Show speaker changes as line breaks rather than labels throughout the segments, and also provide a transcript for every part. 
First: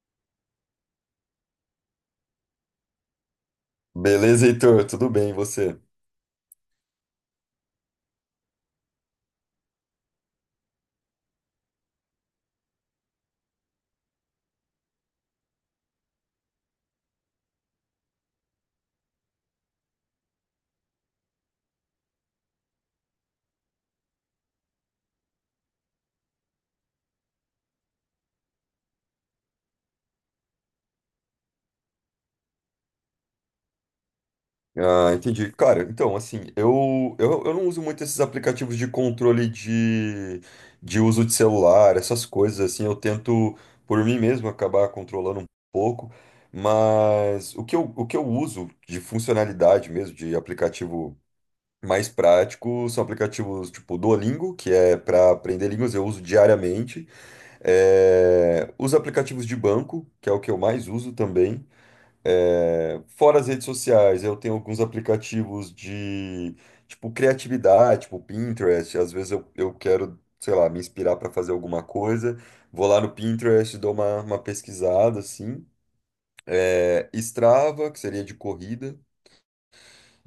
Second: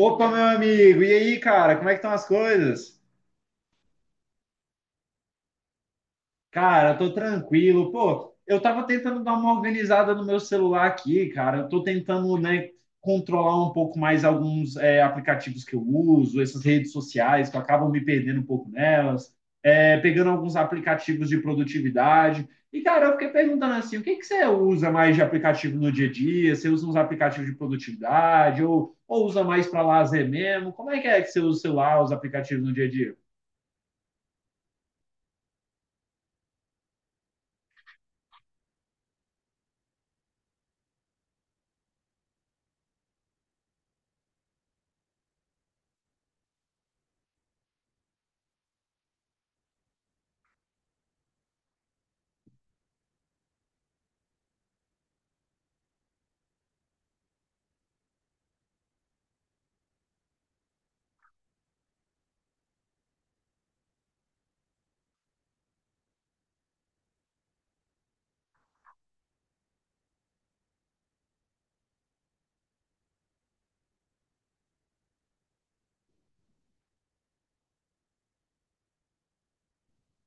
Opa, meu amigo, e aí, cara, como é que estão as coisas?
Beleza, Heitor? Tudo bem, e você?
Cara, eu tô tranquilo. Pô, eu tava tentando dar uma organizada no meu celular aqui, cara. Eu tô tentando, né, controlar um pouco mais alguns aplicativos que eu uso, essas redes sociais, que eu acabo me perdendo um pouco nelas, pegando alguns aplicativos de produtividade. E, cara, eu fiquei perguntando assim, o que você usa mais de aplicativo no dia a dia? Você usa uns aplicativos de produtividade ou usa mais para lazer mesmo? Como é que você usa o celular, os aplicativos no dia a dia?
Ah, entendi. Cara, então, assim, eu não uso muito esses aplicativos de controle de uso de celular, essas coisas, assim, eu tento, por mim mesmo, acabar controlando um pouco, mas o que eu uso de funcionalidade mesmo, de aplicativo mais prático, são aplicativos tipo Duolingo, que é para aprender línguas, eu uso diariamente, os aplicativos de banco, que é o que eu mais uso também. É, fora as redes sociais, eu tenho alguns aplicativos de, tipo, criatividade, tipo Pinterest. Às vezes eu quero, sei lá, me inspirar para fazer alguma coisa. Vou lá no Pinterest, dou uma pesquisada, assim. É, Strava, que seria de corrida.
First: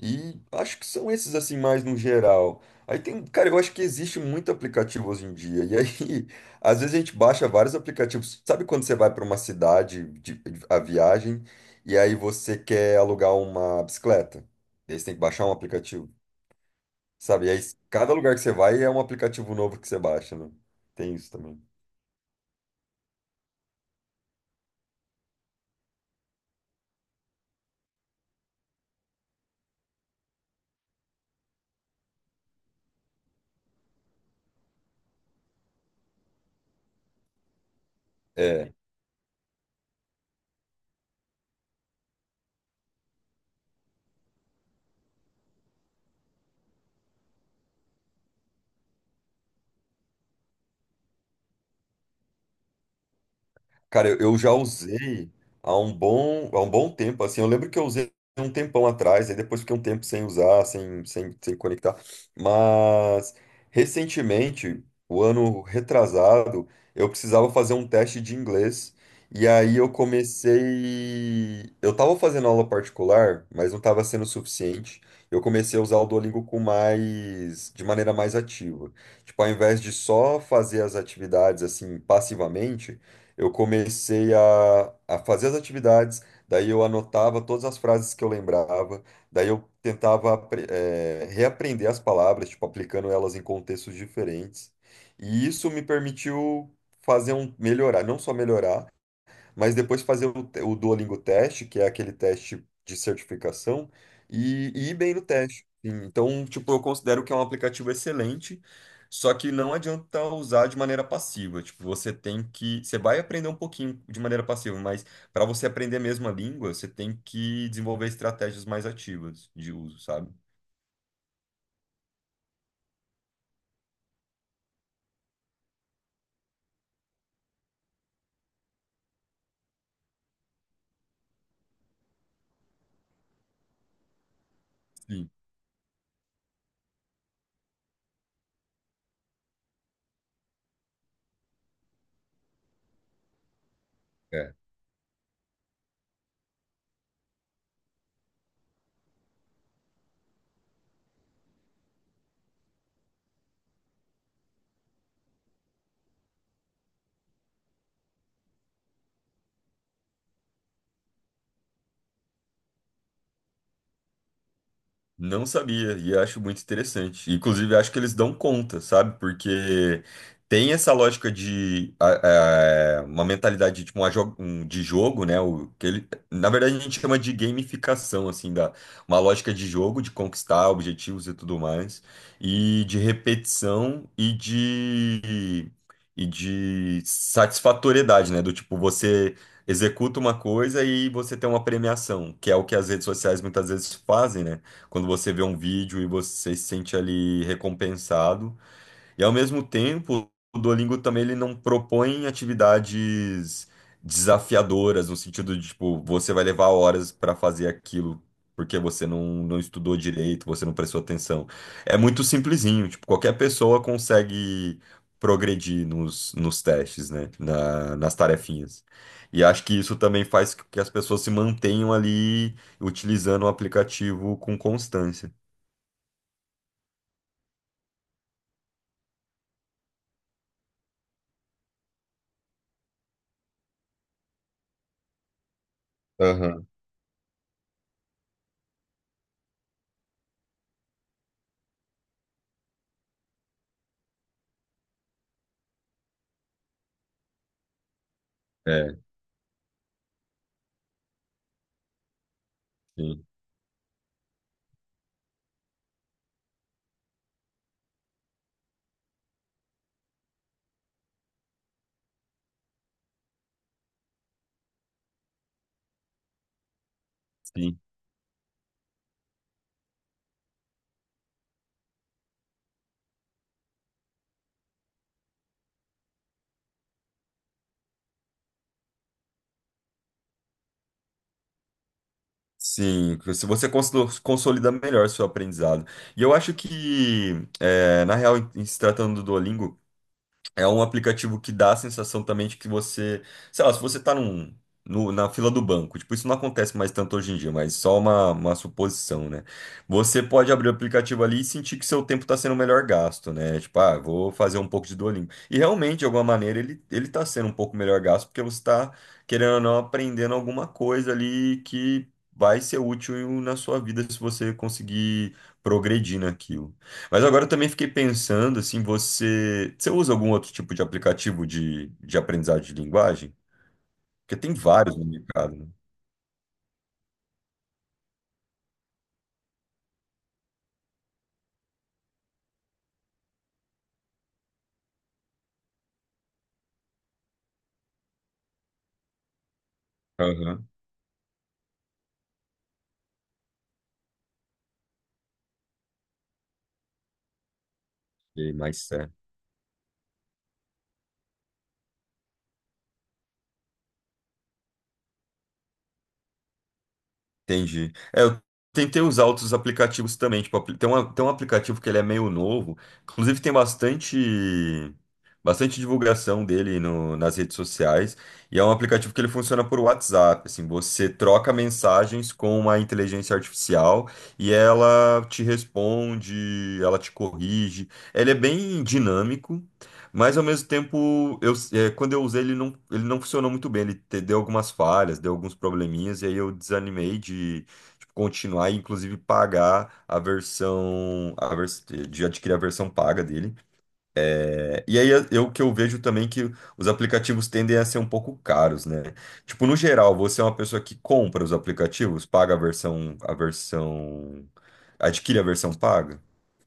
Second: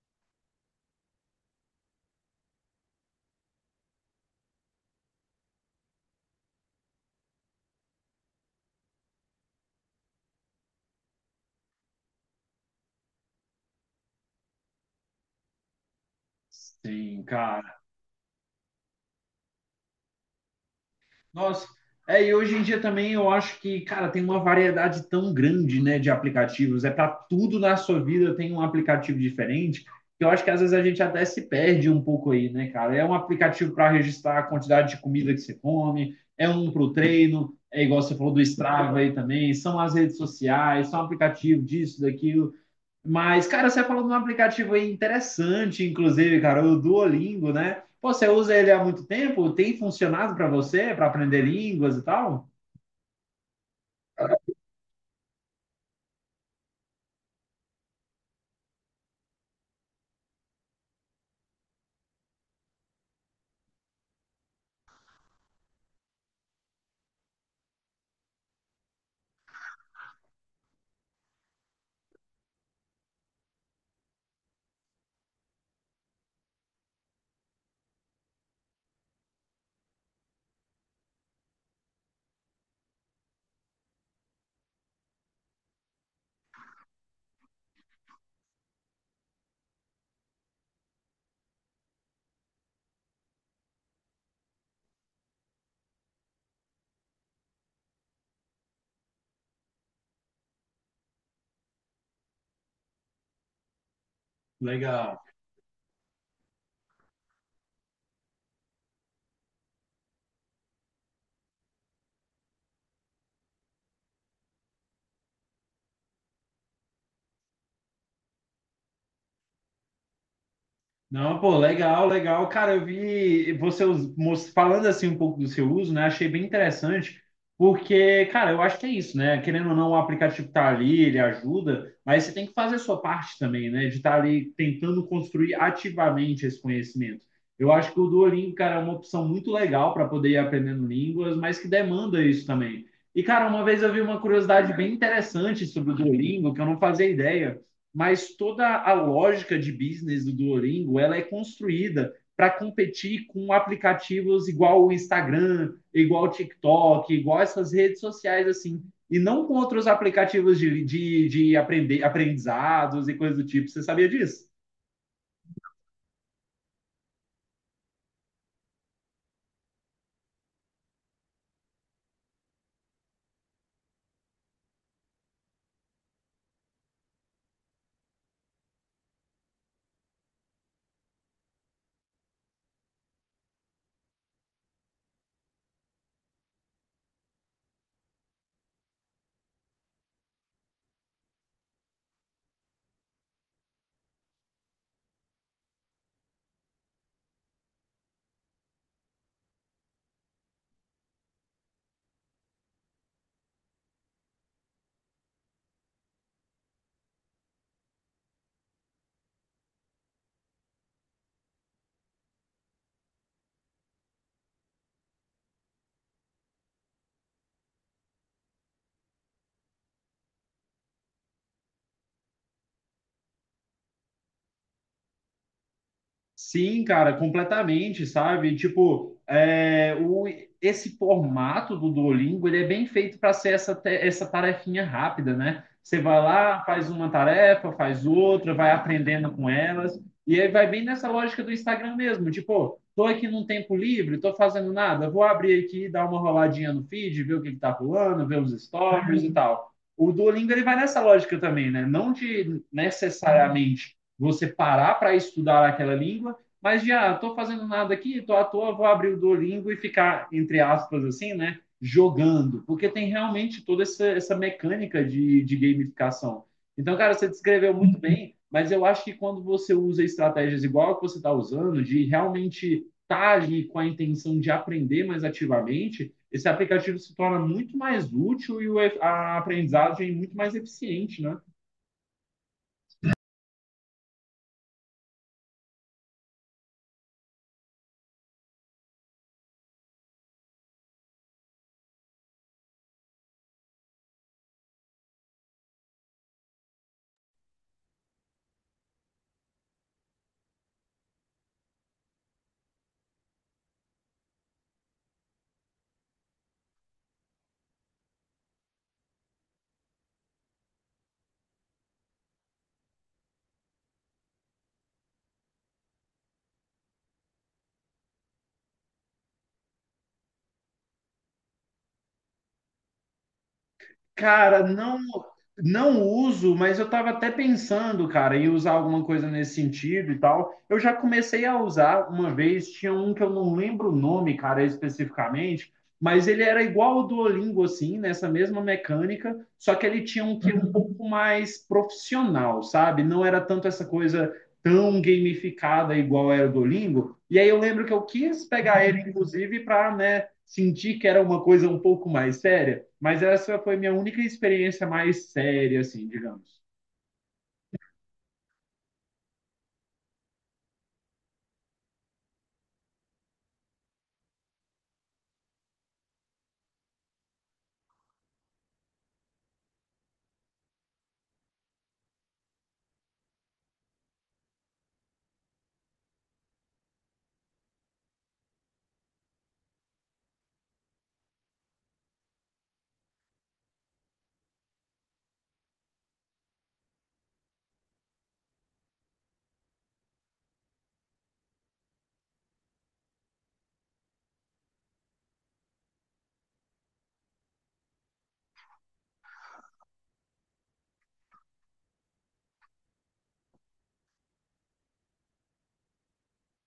E acho que são esses assim mais no geral. Aí tem, cara, eu acho que existe muito aplicativo hoje em dia. E aí, às vezes a gente baixa vários aplicativos. Sabe quando você vai para uma a viagem e aí você quer alugar uma bicicleta? E aí você tem que baixar um aplicativo.
Sim,
Sabe? E aí
cara.
cada lugar que você vai é um aplicativo novo que você baixa, né? Tem isso também.
Nossa, é, e hoje em dia também eu acho que, cara, tem uma variedade tão grande, né, de aplicativos. É para tudo na sua vida tem um aplicativo diferente. Que Eu acho que às vezes a gente até se perde um pouco aí, né, cara? É um aplicativo para registrar a quantidade de comida que você come, é um para o treino, é igual você falou do
É.
Strava aí também, são as redes sociais, são aplicativo disso, daquilo. Mas, cara, você falou de um aplicativo aí interessante, inclusive, cara, o Duolingo, né? Pô, você usa ele há muito tempo? Tem funcionado para você, para aprender línguas e tal?
Cara, eu já usei há um bom tempo, assim, eu lembro que eu usei um tempão atrás, aí depois fiquei um tempo sem usar, sem conectar, mas recentemente, o ano retrasado, eu precisava fazer um teste de inglês, e aí eu comecei, eu tava fazendo aula particular, mas não tava sendo suficiente, eu comecei a usar o Duolingo com mais, de maneira mais ativa, tipo, ao invés de só fazer as atividades, assim, passivamente, eu comecei a fazer as atividades, daí eu anotava todas as frases que eu lembrava, daí eu tentava reaprender as palavras, tipo, aplicando elas em contextos diferentes. E isso me permitiu não só melhorar, mas depois fazer o Duolingo teste, que é aquele teste de certificação, e, ir bem
Legal.
no teste. Sim. Então, tipo, eu considero que é um aplicativo excelente, só que não adianta usar de maneira passiva. Tipo, você vai aprender um pouquinho de maneira passiva, mas para você aprender mesmo a língua, você tem que desenvolver estratégias mais ativas de uso, sabe?
Não, pô, legal, legal. Cara, eu vi você falando assim um pouco do seu uso, né? Achei bem interessante, porque, cara, eu acho que é isso, né? Querendo ou não, o aplicativo tá ali, ele ajuda, mas você tem que fazer a sua parte também, né? De estar ali tentando
Sim.
construir ativamente esse conhecimento. Eu acho que o Duolingo, cara, é uma opção muito legal para poder ir aprendendo línguas, mas que demanda isso também. E, cara, uma vez eu vi uma curiosidade bem interessante sobre o Duolingo, que eu não fazia ideia, mas toda a lógica de business do Duolingo ela é construída para competir com aplicativos igual o Instagram, igual o TikTok, igual essas redes sociais assim, e não com outros aplicativos de aprender, aprendizados e coisas do tipo. Você sabia disso?
Não sabia, e acho muito interessante. Inclusive, acho que eles dão conta, sabe? Porque tem essa lógica de uma mentalidade tipo, de jogo, né? Que ele, na verdade, a gente chama de gamificação, assim, da, uma lógica de jogo, de conquistar objetivos e tudo mais, e de repetição e de satisfatoriedade, né? Do tipo, você executa uma coisa e você tem uma premiação, que é o que as redes sociais muitas vezes fazem, né? Quando você vê um vídeo e você se sente ali recompensado. E ao mesmo tempo, o Duolingo também ele não propõe atividades desafiadoras, no sentido de, tipo, você vai levar horas para fazer aquilo porque você não, não estudou direito, você não prestou atenção. É muito simplesinho, tipo, qualquer pessoa consegue progredir nos testes, né? Nas tarefinhas. E acho que isso também faz com que as pessoas se mantenham ali utilizando o aplicativo com constância.
Sim, cara, completamente, sabe? Tipo, esse formato do Duolingo, ele é bem feito para ser essa tarefinha rápida, né? Você vai lá,
Aham.
faz uma tarefa, faz outra, vai aprendendo com elas, e aí vai bem nessa lógica do Instagram mesmo, tipo, tô aqui num tempo livre, tô fazendo nada, vou abrir aqui, dar uma roladinha no feed, ver o que tá rolando, ver os
É,
stories e tal. O Duolingo, ele vai nessa lógica também, né? Não de
sim.
necessariamente você parar para estudar aquela língua, mas já estou fazendo nada aqui, estou à toa, vou abrir o Duolingo e ficar, entre aspas, assim, né? Jogando, porque tem realmente toda essa mecânica de gamificação. Então, cara, você descreveu
Sim.
muito bem, mas eu acho que quando você usa estratégias igual a que você está usando, de realmente estar ali com a intenção de aprender mais ativamente, esse aplicativo se torna muito mais útil e a aprendizagem é muito mais eficiente, né?
Sim, se você consolida melhor seu aprendizado. E eu acho que, é, na real, em se tratando do Duolingo, é um aplicativo que dá a sensação também de que você, sei lá, se você tá num, no- na fila do banco, tipo, isso não acontece mais tanto hoje em dia, mas só uma suposição, né? Você pode abrir o aplicativo ali e sentir que seu tempo tá sendo melhor gasto, né? Tipo, ah, vou fazer um pouco de Duolingo. E realmente, de alguma maneira, ele tá sendo um pouco melhor gasto, porque você tá, querendo ou não, aprendendo alguma coisa ali que vai ser útil na sua vida se você conseguir progredir naquilo. Mas agora eu também fiquei pensando, assim, você usa algum outro tipo de aplicativo de aprendizagem de linguagem? Porque tem
Cara,
vários
não,
no mercado, né?
não uso, mas eu estava até pensando, cara, em usar alguma coisa nesse sentido e tal. Eu já comecei a usar uma vez, tinha um que eu não lembro o nome, cara, especificamente, mas ele era igual ao Duolingo, assim, nessa mesma mecânica, só que ele tinha um que
Aham.
um pouco mais profissional, sabe? Não era tanto essa coisa tão gamificada igual era o Duolingo. E aí eu lembro que eu quis
E
pegar
mais
ele, inclusive, para, né? Senti que era uma coisa um pouco mais séria, mas essa foi minha única experiência mais séria, assim, digamos.
Entendi. É, eu tentei usar outros aplicativos também. Tipo, tem um aplicativo que ele é meio novo. Inclusive tem bastante divulgação dele nas redes sociais. E é um aplicativo que ele funciona por WhatsApp. Assim, você troca mensagens com uma inteligência artificial e ela te responde, ela te corrige. Ele é bem dinâmico. Mas ao mesmo tempo, eu, é, quando eu usei ele não funcionou muito bem. Deu algumas falhas, deu alguns probleminhas, e aí eu desanimei de tipo, continuar e inclusive pagar a versão, a vers de adquirir a versão paga dele. É, e aí eu que eu vejo também é que os aplicativos tendem a ser um pouco caros, né? Tipo, no geral, você é uma pessoa que compra os aplicativos, paga adquire a versão paga?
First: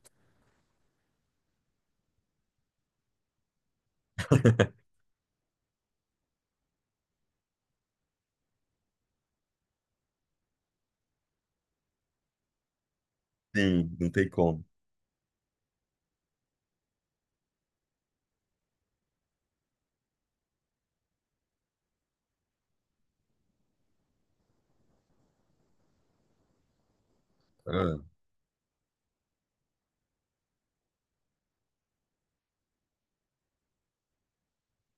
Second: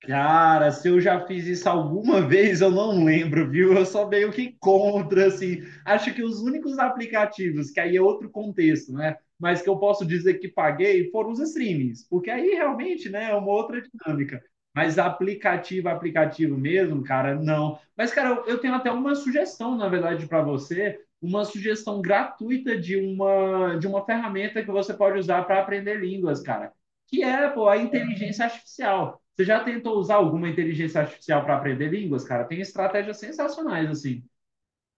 Cara, se eu já fiz isso alguma vez, eu não lembro, viu? Eu sou meio que contra, assim. Acho que os únicos aplicativos, que aí é outro contexto, né? Mas que eu posso dizer que paguei foram os streamings, porque aí realmente, né, é uma outra
Sim, não tem
dinâmica.
como.
Mas aplicativo, aplicativo mesmo, cara, não. Mas, cara, eu tenho até uma sugestão, na verdade, para você, uma sugestão gratuita de uma ferramenta que você pode usar para aprender línguas, cara, que é pô, a
Ah.
inteligência artificial. Você já tentou usar alguma inteligência artificial para aprender línguas, cara? Tem estratégias sensacionais, assim.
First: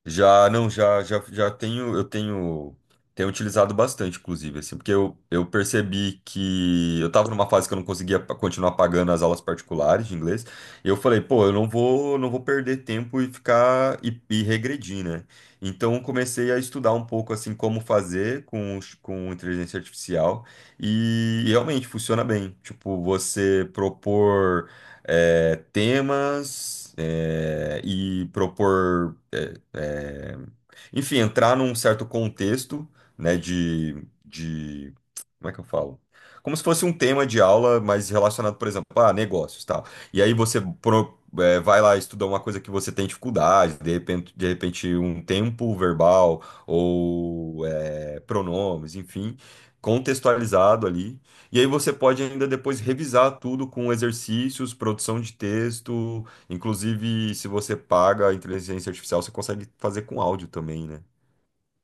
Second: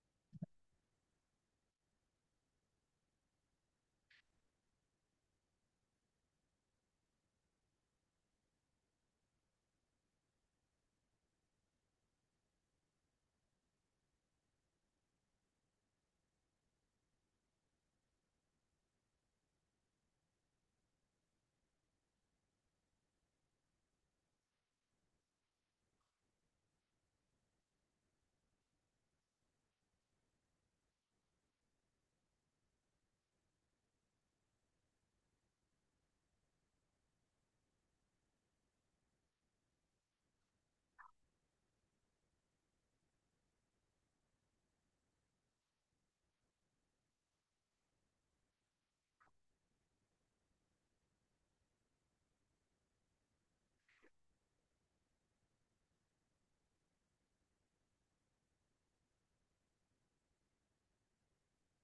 Já, não, já tenho, tenho utilizado bastante, inclusive, assim, porque eu percebi que eu tava numa fase que eu não conseguia continuar pagando as aulas particulares de inglês, e eu falei, pô, eu não vou, não vou perder tempo e ficar, e regredir, né? Então, eu comecei a estudar um pouco, assim, como fazer com, com inteligência artificial, e realmente funciona bem, tipo, você propor, temas, enfim, entrar num certo contexto, né, de, como é que eu falo? Como se fosse um tema de aula, mas relacionado, por exemplo, a negócios, tal. E aí você vai lá estudar uma coisa que você tem dificuldade, de repente um tempo verbal ou pronomes, enfim, contextualizado ali. E aí você pode ainda depois revisar tudo com exercícios, produção de texto. Inclusive, se você paga a inteligência artificial, você consegue fazer com áudio também, né?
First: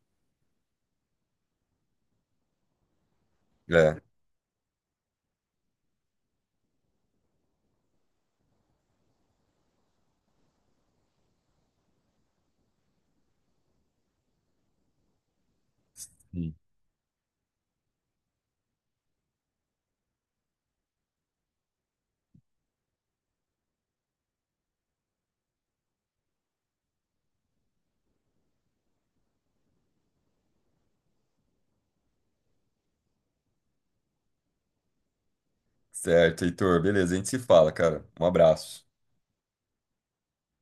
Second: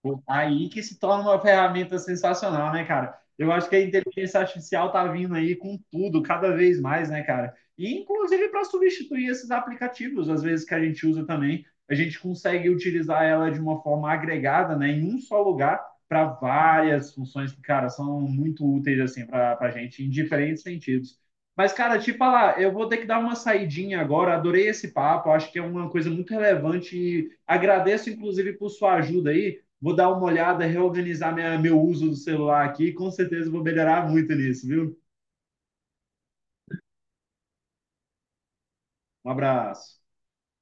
Pô, tá. Aí que se torna uma ferramenta sensacional, né, cara? Eu acho que a
É.
inteligência artificial tá vindo aí com tudo, cada vez mais, né, cara? E inclusive para substituir esses aplicativos, às vezes que a gente usa também, a gente consegue utilizar ela de uma forma agregada, né, em um só lugar para
Sim.
várias funções que, cara, são muito úteis assim para a gente em diferentes sentidos. Mas, cara, te falar, eu vou ter que dar uma saidinha agora. Adorei esse papo, acho que é uma coisa muito relevante e agradeço, inclusive, por sua ajuda aí. Vou dar uma olhada, reorganizar minha, meu uso do celular aqui, com certeza vou melhorar muito nisso, viu?
Certo, Heitor. Beleza, a gente se fala, cara. Um abraço.
Um abraço.